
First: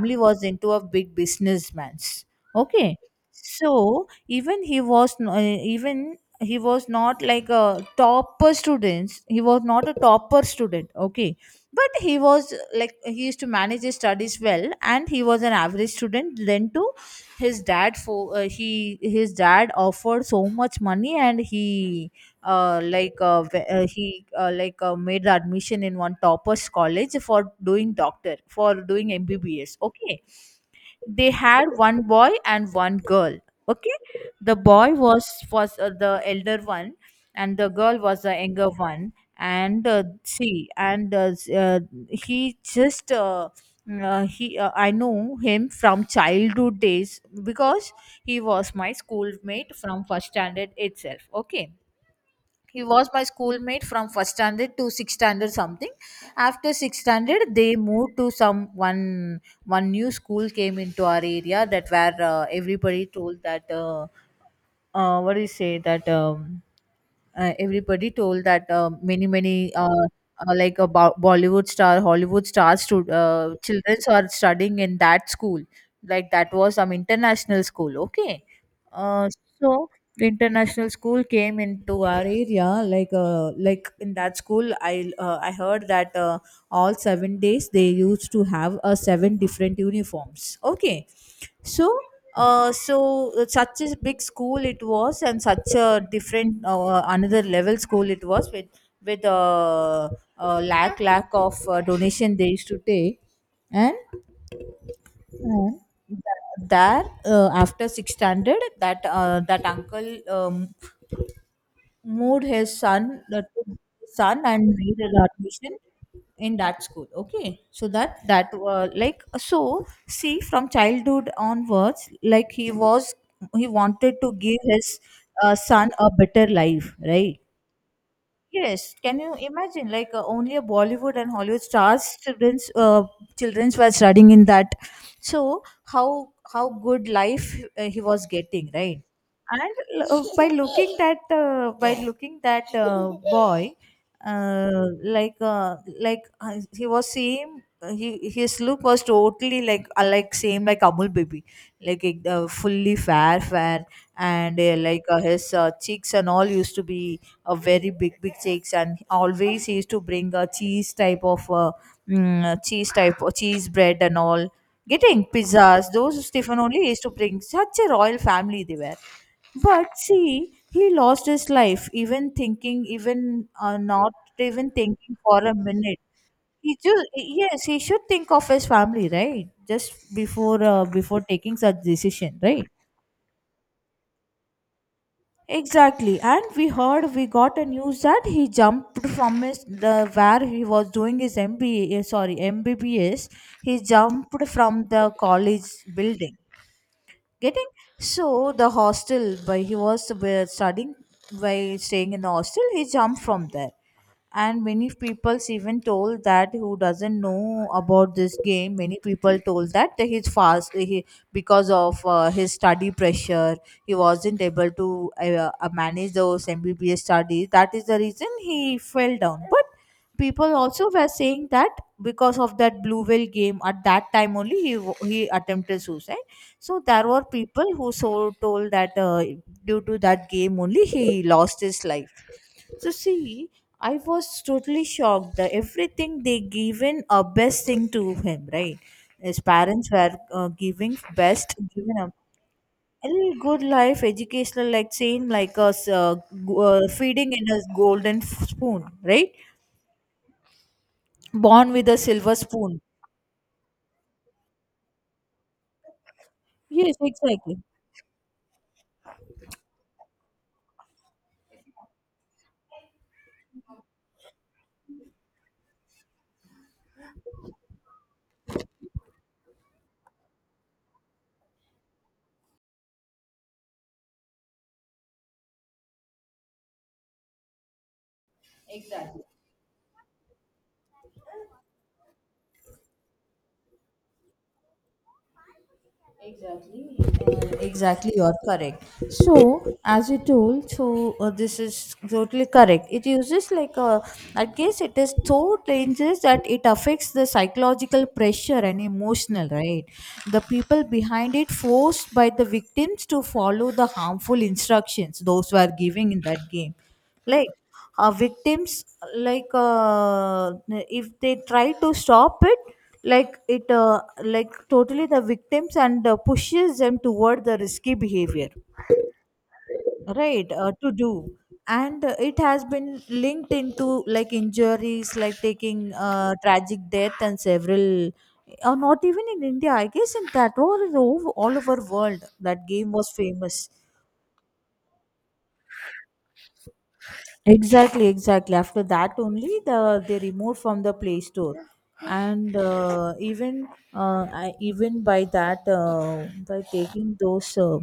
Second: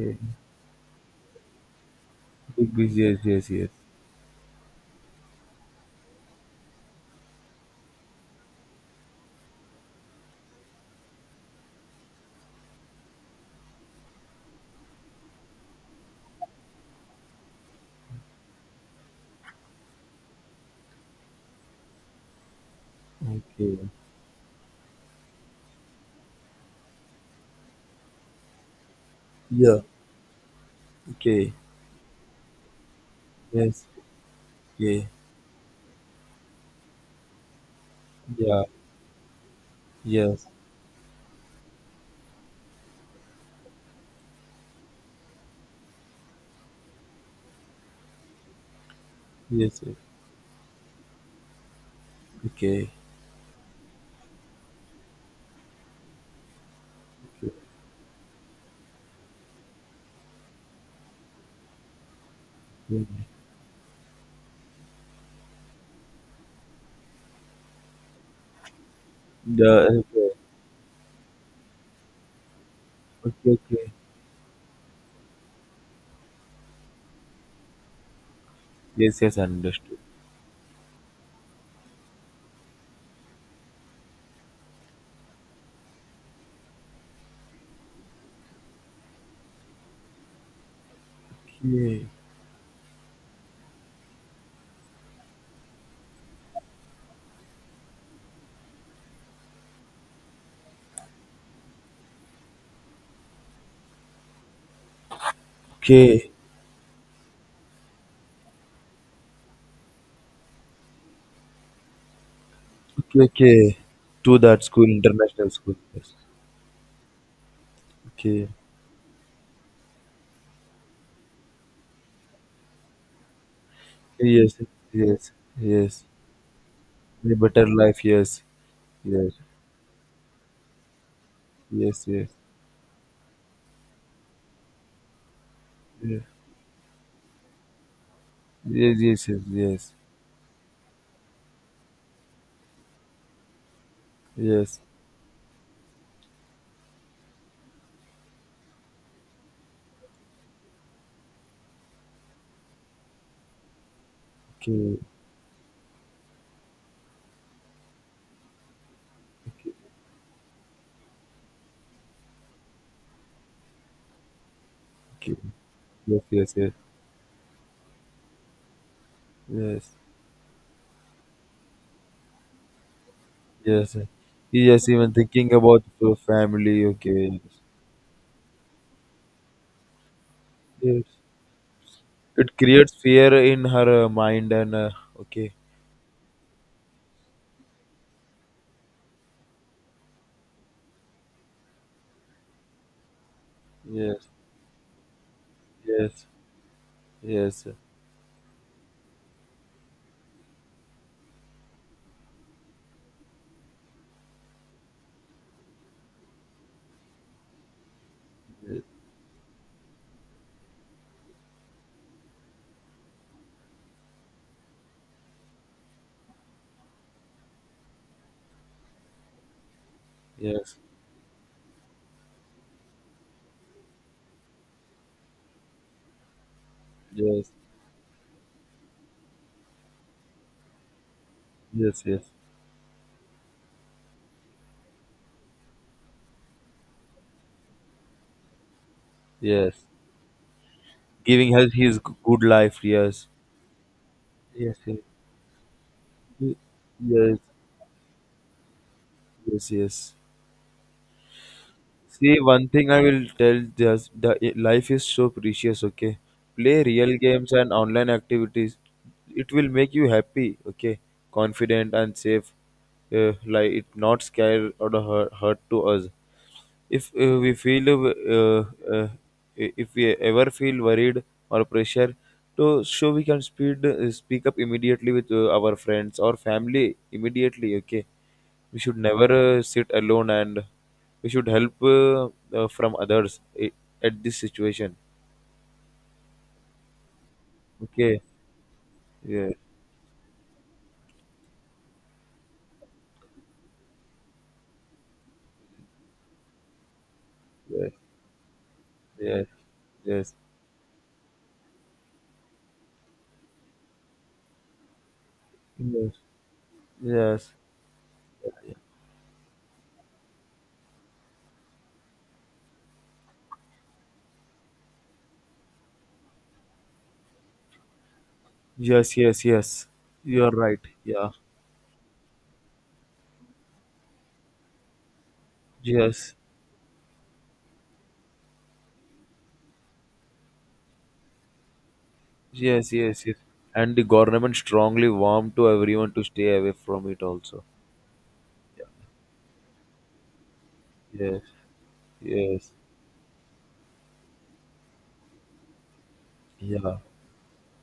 S2: Okay,
S1: was into a big businessman's,
S2: big
S1: okay.
S2: busy. Yes, yes, yes.
S1: So even he was not like a topper students. He was not a topper student, okay. But he was like, he used to manage his studies well, and he was an average student then too. His dad for he his dad offered so much money, and he
S2: Okay.
S1: he made the admission in one toppers college for doing doctor, for doing MBBS,
S2: Yeah.
S1: okay. They
S2: Okay.
S1: had one boy and one girl,
S2: Yes.
S1: okay. The boy
S2: Okay.
S1: was the elder one, and the girl was the
S2: Yeah.
S1: younger one. And
S2: Yes.
S1: see, and he just uh, he I know him from childhood days, because he was my schoolmate
S2: Yes. Yes.
S1: from first standard itself, okay. He
S2: Okay.
S1: was my schoolmate from first standard to sixth standard something. After sixth standard,
S2: Okay.
S1: they moved to some one new school came into our area, that where
S2: Yeah.
S1: everybody told that, what do you say that, everybody told that, many many
S2: The okay.
S1: like a Bollywood star, Hollywood stars, to
S2: Okay. Okay.
S1: children are studying in that school. Like that was some international school. Okay,
S2: Yes,
S1: uh,
S2: yes,
S1: so
S2: understood.
S1: the international school came into our area. Like in that school, I heard that. All 7 days they used to have a seven different uniforms, okay. so
S2: Okay,
S1: uh, so uh, such a big school it was, and such a different another level school it was with lack of donation they used to take. And uh,
S2: okay,
S1: there after sixth standard, that that uncle moved his
S2: okay,
S1: son
S2: okay.
S1: to
S2: To
S1: son
S2: that
S1: and
S2: school,
S1: made an
S2: international school.
S1: admission
S2: Yes,
S1: in that school, okay. so that
S2: okay.
S1: that uh, like so see, from childhood onwards, like he wanted to give
S2: Yes,
S1: his
S2: yes,
S1: son
S2: yes.
S1: a better life,
S2: A
S1: right?
S2: better life. Yes,
S1: Yes, can
S2: yes,
S1: you imagine? Only a Bollywood and Hollywood
S2: yes,
S1: stars,
S2: yes,
S1: children's were studying in that. So
S2: yeah,
S1: how good life he was getting,
S2: yes,
S1: right?
S2: yes, yes, yes,
S1: And by looking that boy,
S2: yes.
S1: uh, like uh, he was same. He, his look was totally like same like Amul baby, fully fair fair, and
S2: Okay,
S1: his cheeks and all used to be a very big big cheeks, and always
S2: okay,
S1: he used to bring a cheese type of cheese type of cheese bread and all, getting
S2: okay,
S1: pizzas,
S2: yes,
S1: those
S2: yes,
S1: Stephen
S2: yes.
S1: only used to bring, such a royal family they were. But
S2: Yes,
S1: see, he lost his life even thinking, even
S2: yes,
S1: not even
S2: yes, even
S1: thinking for
S2: thinking
S1: a
S2: about
S1: minute.
S2: the
S1: He
S2: family,
S1: should,
S2: okay.
S1: yes, he should think of his family, right? Just
S2: Yes,
S1: before taking such decision,
S2: it
S1: right?
S2: creates fear in her mind and okay.
S1: Exactly. And we got a news that he jumped from his the where he was doing his MBA, sorry, MBBS. He
S2: Yes,
S1: jumped from the college
S2: yes,
S1: building.
S2: yes,
S1: Getting, so the hostel by he was studying, by staying in the hostel, he jumped from there. And many people even told that, who doesn't know about this game,
S2: yes.
S1: many people told that he's fast he, because of his study pressure, he wasn't able to manage those MBBS studies, that is the reason he fell down. But people
S2: Yes.
S1: also were saying that because of that blue whale game at that time only he attempted suicide. So there were
S2: Yes,
S1: people who so told that due to that game only he lost his
S2: yes,
S1: life.
S2: yes,
S1: So see, I was totally shocked that everything they given a best thing to him, right? His
S2: yes.
S1: parents were giving
S2: Giving
S1: best,
S2: her
S1: giving
S2: his
S1: him
S2: good life.
S1: a
S2: Yes,
S1: little good life, educational,
S2: yes,
S1: like
S2: yes,
S1: saying like us,
S2: Y-
S1: feeding
S2: yes,
S1: in a golden spoon, right?
S2: yes. Yes.
S1: Born with a silver
S2: See, one
S1: spoon.
S2: thing I will tell just the life is so precious. Okay, play
S1: Yes,
S2: real games
S1: exactly.
S2: and online activities. It will make you happy. Okay, confident and safe. Like it not scare or the hurt, hurt to us. if uh, we feel uh, uh, uh, if we ever feel worried or pressure to show we can speed speak up immediately with our friends or family immediately, okay. We should never sit alone and we should help from others at this situation,
S1: Exactly,
S2: okay.
S1: you're correct.
S2: Yes,
S1: So, as you told, this is totally correct. It uses like a, I guess it is so dangerous that it affects the
S2: yes,
S1: psychological pressure and
S2: yes,
S1: emotional, right? The people behind it forced by the victims to follow the harmful instructions those were giving
S2: yes,
S1: in that game. like
S2: yes,
S1: Victims, like uh, if they try to stop it, like totally the victims, and pushes them toward the risky behavior,
S2: yes, yes, yes, yes, you are
S1: right,
S2: right,
S1: to do.
S2: yeah,
S1: And it has been linked into like injuries, like taking
S2: yes.
S1: tragic death and several, or not even in India, I guess, in that all over world that game
S2: Yes,
S1: was
S2: yes, yes.
S1: famous.
S2: And the government strongly warned to everyone to stay away from it also.
S1: Exactly, exactly. After that only the they removed from the Play
S2: Yes,
S1: Store, and
S2: yes,
S1: even I, even by that by
S2: yeah,
S1: taking those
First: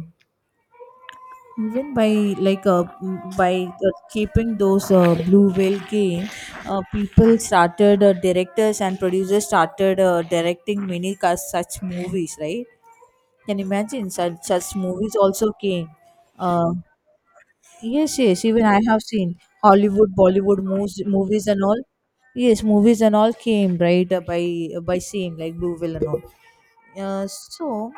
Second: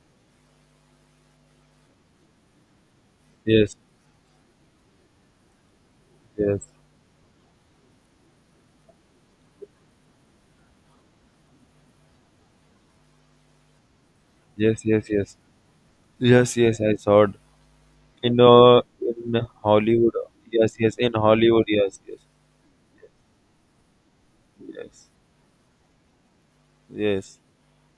S1: even by by
S2: yes,
S1: keeping those Blue Whale game,
S2: yes,
S1: people started directors and producers started directing many such movies. Right? Can you imagine, such such
S2: yes, yes,
S1: movies
S2: yes,
S1: also came.
S2: yes,
S1: Uh,
S2: yes. I saw it
S1: Yes, yes, even I have seen
S2: in Hollywood.
S1: Hollywood, Bollywood
S2: Yes, yes,
S1: movies,
S2: in
S1: movies and
S2: Hollywood.
S1: all.
S2: Yes, yes,
S1: Yes, movies and all came right, by
S2: yes,
S1: same like Blue Whale and all. Uh,
S2: yes,
S1: so,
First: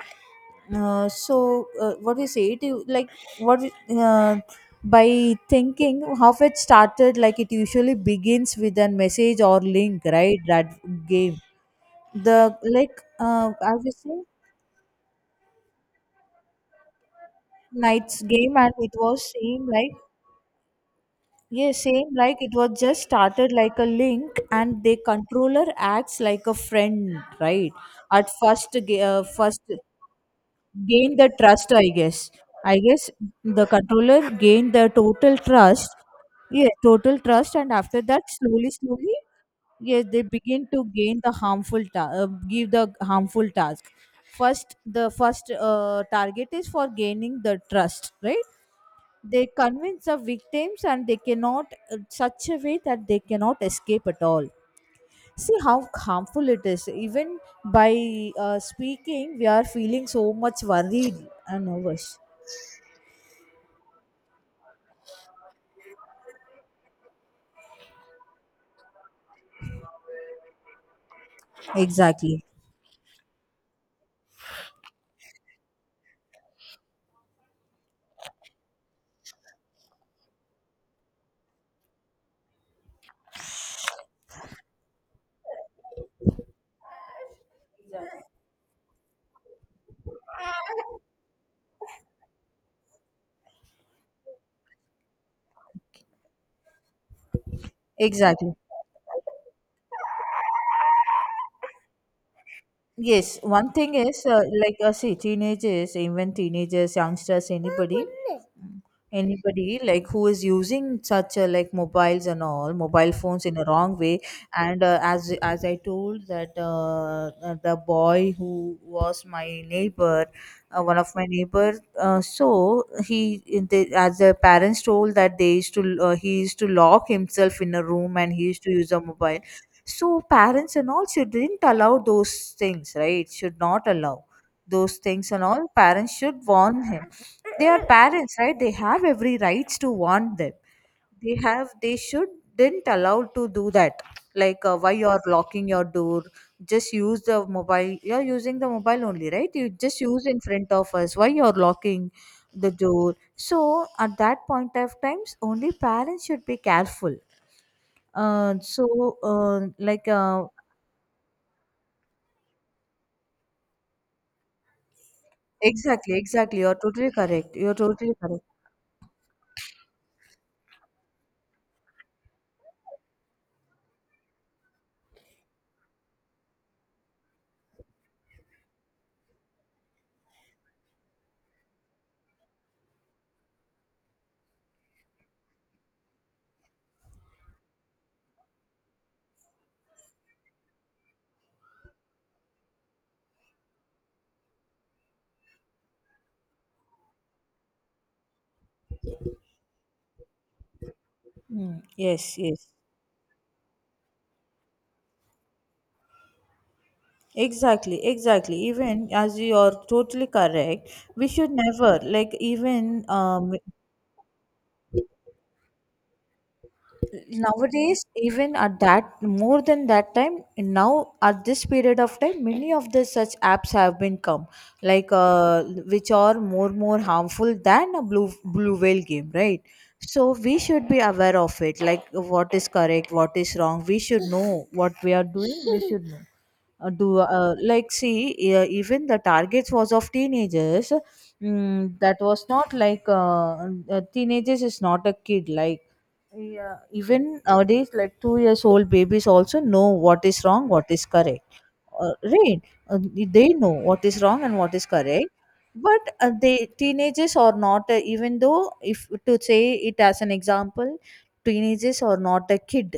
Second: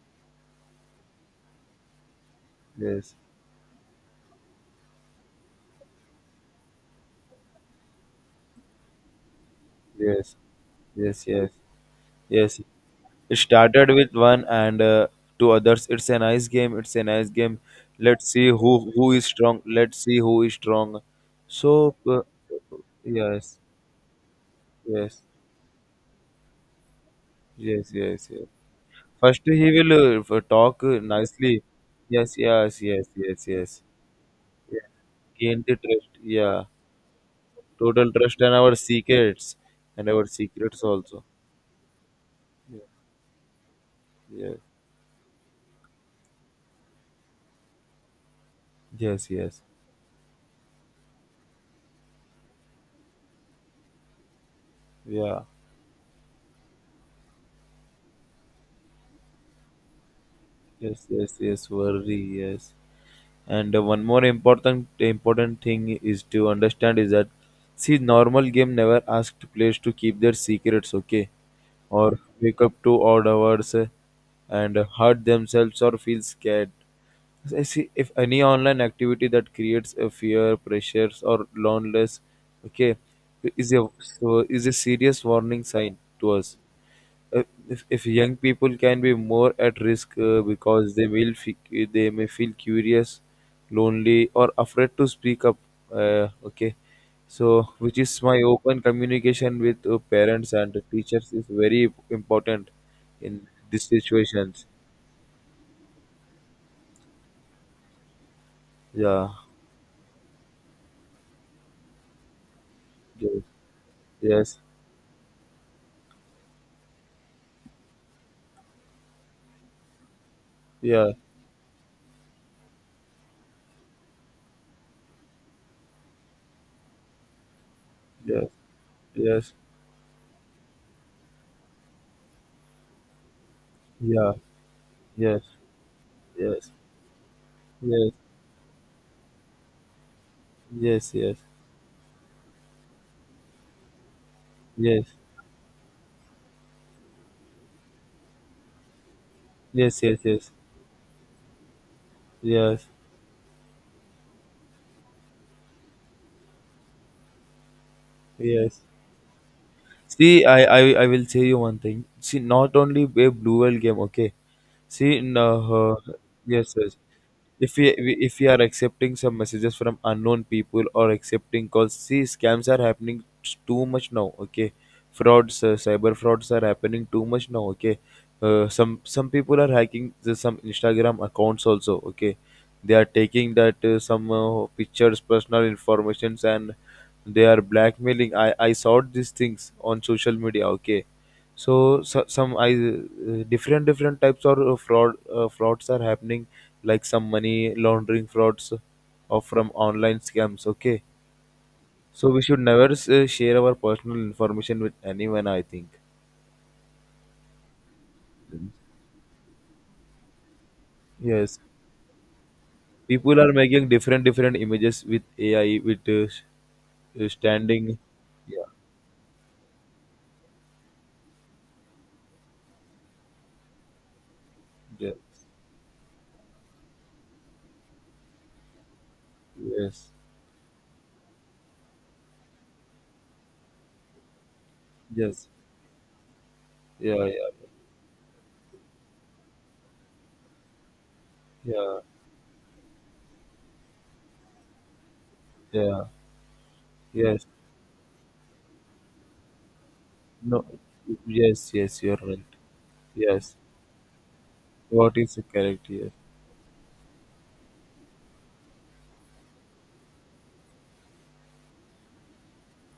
S1: so what we say it is like, what we- uh, by thinking how it started, like it usually begins with a message or link,
S2: yes,
S1: right, that
S2: yes,
S1: game,
S2: yes,
S1: the
S2: yes, yes.
S1: like
S2: It
S1: I
S2: started
S1: was
S2: with
S1: saying,
S2: one and two others. It's a nice game, it's a nice game.
S1: night's
S2: Let's see
S1: game
S2: who
S1: and it
S2: who is
S1: was
S2: strong,
S1: same like.
S2: let's see who is strong.
S1: Yeah,
S2: So
S1: same like it was just
S2: yes,
S1: started like a link, and the
S2: yes,
S1: controller acts like a friend, right?
S2: yes, yes,
S1: At
S2: yes.
S1: first,
S2: First
S1: first
S2: he will talk
S1: gain the
S2: nicely.
S1: trust, I guess.
S2: Yes,
S1: I
S2: yes, yes,
S1: guess
S2: yes,
S1: the
S2: yes,
S1: controller gained
S2: yeah.
S1: the total
S2: Gain the
S1: trust.
S2: trust, yeah.
S1: Yeah, total trust, and after
S2: Total
S1: that,
S2: trust and
S1: slowly,
S2: our
S1: slowly,
S2: secrets,
S1: yes,
S2: and
S1: they
S2: our
S1: begin
S2: secrets
S1: to gain
S2: also,
S1: the harmful give
S2: yeah.
S1: the harmful task.
S2: Yes,
S1: First, the first target is for gaining the trust, right?
S2: yes,
S1: They
S2: yes,
S1: convince the victims and they cannot in such a way that they cannot escape at all.
S2: yeah,
S1: See how harmful it is. Even by speaking we are feeling so much
S2: yes,
S1: worried
S2: yes,
S1: and
S2: yes, worry,
S1: nervous.
S2: yes. And one more important important thing is to understand is that, see, normal game never asked players to keep their secrets, okay, or
S1: Exactly,
S2: wake up to odd hours, and hurt themselves or feel scared. I see, if any online activity that creates a fear, pressures, or loneliness, okay, is a so is a serious warning sign to us. If, if young people can be more at risk, because they will they may feel curious, lonely or afraid to speak up, okay, so which is my
S1: exactly,
S2: open communication with parents and teachers is very important
S1: yes,
S2: in
S1: one
S2: these
S1: thing is
S2: situations.
S1: see teenagers, even teenagers, youngsters, anybody
S2: Yeah,
S1: anybody like who is using such a like mobiles and all mobile
S2: yes,
S1: phones in a wrong way.
S2: yes,
S1: And uh, as as I told that the boy who was my neighbor, one of
S2: yeah,
S1: my neighbor, so he they, as the parents told, that they used to, he used to lock himself in a room and he
S2: yes,
S1: used to use a mobile.
S2: yes,
S1: So parents and all shouldn't allow those things, right? Should not allow
S2: yeah,
S1: those things,
S2: yes,
S1: and all parents should
S2: yes,
S1: warn him. They are
S2: yes,
S1: parents, right? They have every rights to warn them.
S2: yes,
S1: They have, they should didn't allowed to do that. Like, why
S2: yes,
S1: you are locking your door? Just use the mobile. You are using the mobile only, right? You just
S2: yes, yes, yes,
S1: use in
S2: yes,
S1: front of us. Why you are locking the
S2: yes,
S1: door? So at that point of times, only parents should be careful. Uh,
S2: yes.
S1: so uh, like
S2: See,
S1: uh,
S2: I will say you one thing. See, not only a blue whale game, okay. See, no,
S1: exactly, exactly. You
S2: yes,
S1: are
S2: yes.
S1: totally correct. You are
S2: If we,
S1: totally
S2: if
S1: correct.
S2: we are accepting some messages from unknown people or accepting calls, see, scams are happening too much now, okay. Frauds, cyber frauds are happening too much now, okay. Some some people are hacking some Instagram accounts also, okay. They are taking that some pictures, personal informations, and they are blackmailing. I saw these things on social media, okay. So, so some I different different types of frauds are happening, like some money laundering frauds or from online scams, okay.
S1: Mm,
S2: So
S1: yes,
S2: we should
S1: yes.
S2: never share our personal information with anyone, I think.
S1: Exactly, exactly. Even as you are totally correct, we should
S2: Yes,
S1: never, like, even
S2: people are
S1: um
S2: making different different images with AI with standing.
S1: Nowadays, even
S2: Yeah,
S1: at that more than that time, now at this period of time, many of the such apps have been come, like
S2: yes,
S1: which are more harmful than a blue whale game, right?
S2: yes,
S1: So we should be aware of it, like what is correct, what is wrong. We should know what we are
S2: yes,
S1: doing. We should know. Do
S2: yeah, yeah,
S1: like see Even the targets was of teenagers.
S2: yeah,
S1: Mm, that was not like teenagers is not a kid, like,
S2: yeah,
S1: yeah, even
S2: yes,
S1: nowadays like 2 years old babies also know what is
S2: no,
S1: wrong, what is correct.
S2: yes, yes,
S1: uh,
S2: you're right,
S1: right uh, they
S2: yes.
S1: know what is wrong and what is
S2: What
S1: correct.
S2: is the correct?
S1: but
S2: Here?
S1: uh, they teenagers are not, even though if to say it as an example, teenagers are not a kid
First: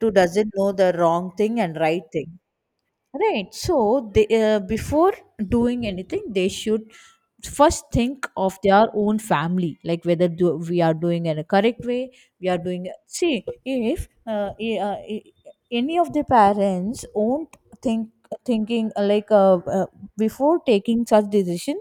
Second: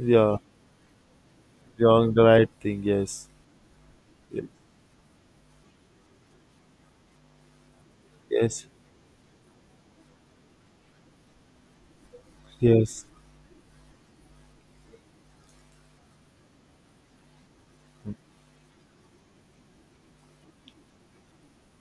S1: who doesn't know the wrong thing and right
S2: Wrong. The
S1: thing.
S2: right thing. Yes.
S1: Right. So they, before doing anything, they should first think of
S2: Yes.
S1: their own family, like whether do, we are doing in a correct way. We are doing,
S2: Yes.
S1: see if any of the parents won't think thinking like before taking such decision,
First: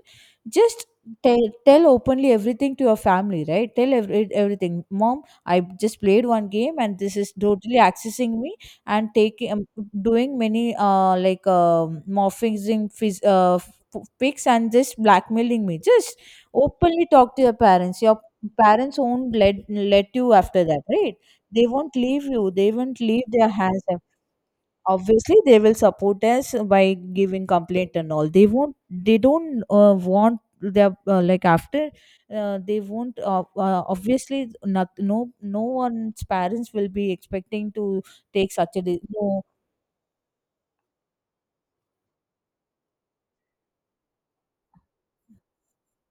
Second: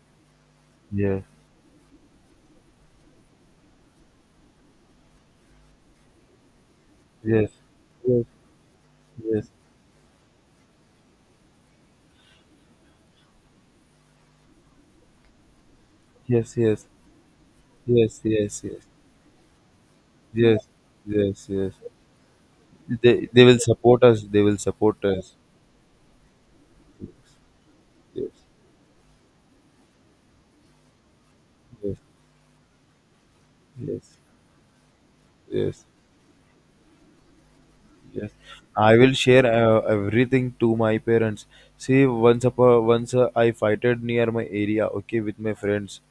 S1: just
S2: Yes. Yeah.
S1: tell tell openly everything to your family, right? Tell everything: mom, I just played one game and this is
S2: Yes.
S1: totally
S2: Yes.
S1: accessing me and
S2: Yes.
S1: taking doing many, morphing, phys- uh, pics, and just blackmailing me. Just
S2: Yes. Yes.
S1: openly talk to your parents. Your
S2: Yes. Yes. Yes.
S1: parents won't let you after
S2: Yes.
S1: that, right?
S2: Yes.
S1: They
S2: Yes.
S1: won't leave you, they won't leave
S2: They
S1: their
S2: will
S1: hands up.
S2: support us. They will support us.
S1: Obviously they will support us by giving complaint and all.
S2: Yes.
S1: They won't, they don't want their like after,
S2: Yes.
S1: they won't
S2: Yes.
S1: obviously not. No, no
S2: Yes.
S1: one's parents will be expecting to
S2: Yes,
S1: take such a
S2: I
S1: de-
S2: will
S1: no.
S2: share everything to my parents. See, once upon once I fighted near my area, okay, with my friends.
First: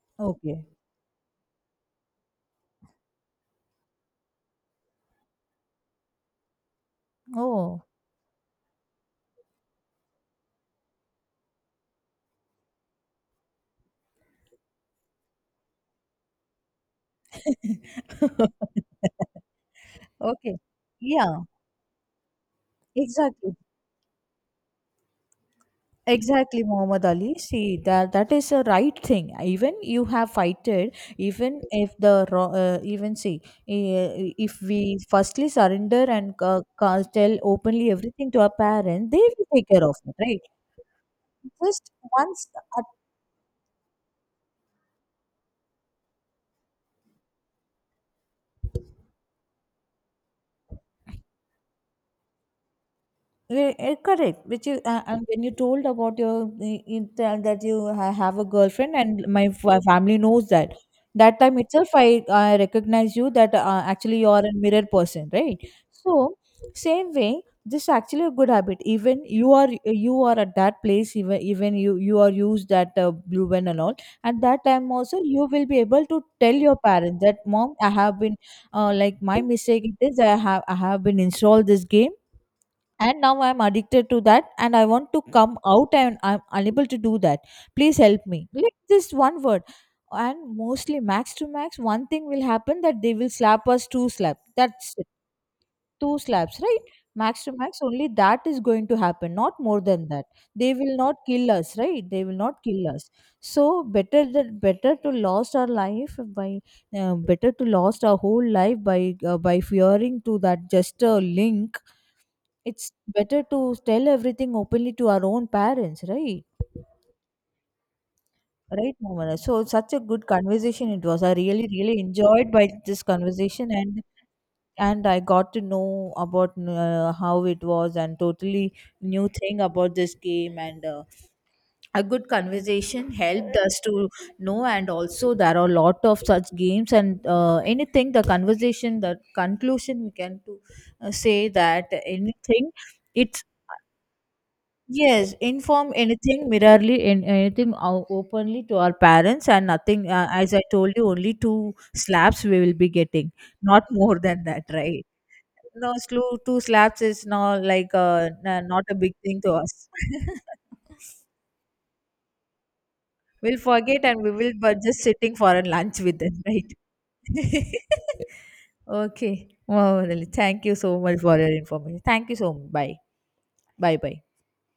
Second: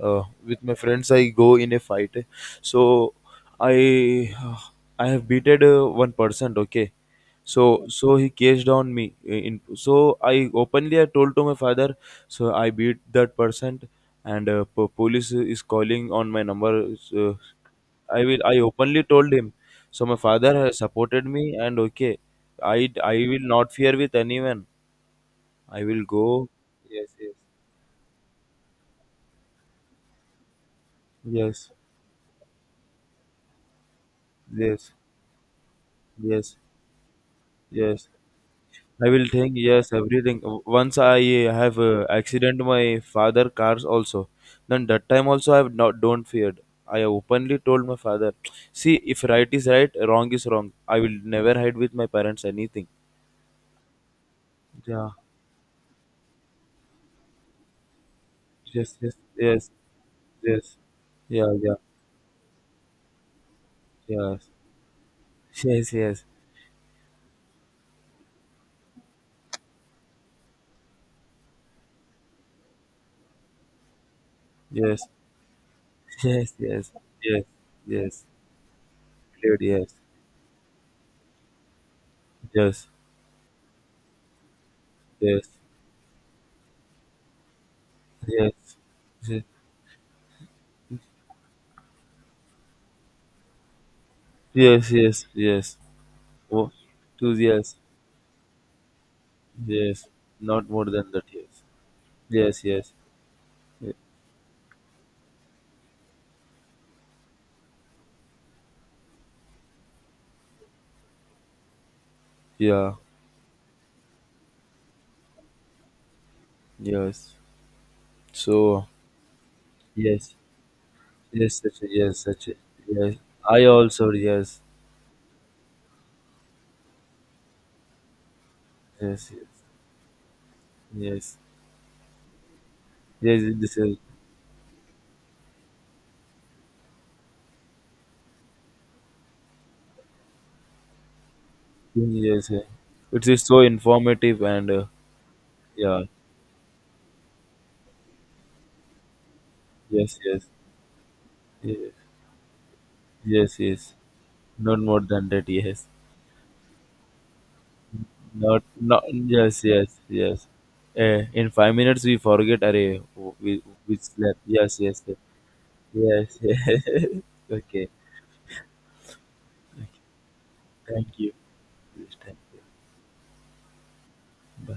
S1: Okay.
S2: With my friends, I go in a fight. So, I uh, I have beated one person, okay.
S1: Oh.
S2: So so he caged on me. In so I openly I told to my father, so I beat that person, and police is calling on my number. So I openly told him. So my father
S1: Okay.
S2: has supported me,
S1: Yeah,
S2: and okay, I will
S1: exactly.
S2: not fear with anyone, I will go.
S1: Exactly, Muhammad
S2: Yes, yes,
S1: Ali. See that that is a right thing. Even you have fighted, even
S2: yes,
S1: if the even see, eh, if
S2: yes,
S1: we firstly surrender and
S2: yes,
S1: tell openly
S2: yes.
S1: everything to our
S2: I
S1: parents, they
S2: will
S1: will
S2: think
S1: take care
S2: yes,
S1: of it, right?
S2: everything. Once I have
S1: Just once
S2: accident my father cars also. Then that time also I have not don't feared. I openly told my father, see, if right is right, wrong is wrong. I will never hide with my parents anything.
S1: Re- eh, correct. Which is,
S2: Yeah.
S1: and when you told about your eh, you tell that you ha- have a girlfriend
S2: Yes. Yes.
S1: and my
S2: Yes.
S1: fa- family knows that.
S2: Yes.
S1: That
S2: Yeah.
S1: time
S2: Yeah.
S1: itself, I recognize you that actually you are
S2: Yes.
S1: a mirror person, right?
S2: Yes. Yes.
S1: So same way, this is actually a good habit. Even you are at that place. Even you you are used that blue pen and all. At that time
S2: Yes.
S1: also, you will be able to
S2: Yes.
S1: tell your
S2: Yes. Yes.
S1: parents that mom, I have
S2: Yes.
S1: been like my
S2: Cleared.
S1: mistake
S2: Yes.
S1: it is, I have been installed this game
S2: Yes. Yes.
S1: and now I'm addicted to that and I want to
S2: Yes.
S1: come out and I'm unable to do that. Please help me, like this one
S2: Yes.
S1: word. And mostly max to max one thing will happen: that they will slap us two slaps.
S2: Yes.
S1: That's it.
S2: Yes. Yes.
S1: Two slaps,
S2: Oh,
S1: right?
S2: two
S1: Max to
S2: yes.
S1: max only that is going to happen, not more
S2: Yes,
S1: than that.
S2: not
S1: They
S2: more
S1: will
S2: than
S1: not
S2: that.
S1: kill
S2: Yes,
S1: us, right? They will not
S2: yes,
S1: kill
S2: yes,
S1: us. So
S2: y-
S1: better that, better to lost our life by, better to lost our whole life by fearing to that just a link. It's
S2: yeah,
S1: better to tell everything openly to our own parents, right?
S2: yes. So
S1: Right, Momana. So such a good
S2: yes,
S1: conversation it was. I
S2: yes,
S1: really,
S2: such a,
S1: really
S2: yes, such
S1: enjoyed
S2: a,
S1: by this
S2: yes. I
S1: conversation,
S2: also yes,
S1: and I got to know about how it was, and totally new
S2: yes,
S1: thing
S2: yes,
S1: about this game. And
S2: yes,
S1: A good conversation
S2: yes.
S1: helped
S2: This
S1: us
S2: is
S1: to know. And also, there are a lot of such games and anything. The conversation, the conclusion we can to say that
S2: yes. Yes.
S1: anything
S2: It is
S1: it.
S2: so informative and
S1: Yes, inform
S2: yeah,
S1: anything mirrorly in anything openly to our parents and nothing.
S2: yes, yes,
S1: As I told you, only two
S2: yes,
S1: slaps we will be getting,
S2: yes,
S1: not
S2: yes.
S1: more than that,
S2: Not more
S1: right?
S2: than that. Yes,
S1: No, slo- two slaps is not like
S2: not
S1: n- not a
S2: not
S1: big thing to
S2: yes,
S1: us.
S2: yes, yes. In 5 minutes we forget. Array,
S1: We'll
S2: we
S1: forget and we
S2: slept.
S1: will,
S2: Yes,
S1: but just
S2: yes,
S1: sitting for a lunch with them,
S2: yes, yes.
S1: right?
S2: yes. Okay.
S1: Okay.
S2: Okay.
S1: Wow, really. Thank you so
S2: Thank
S1: much
S2: you.
S1: for your information.
S2: Please,
S1: Thank
S2: thank
S1: you so much. Bye. Bye. Bye.
S2: you.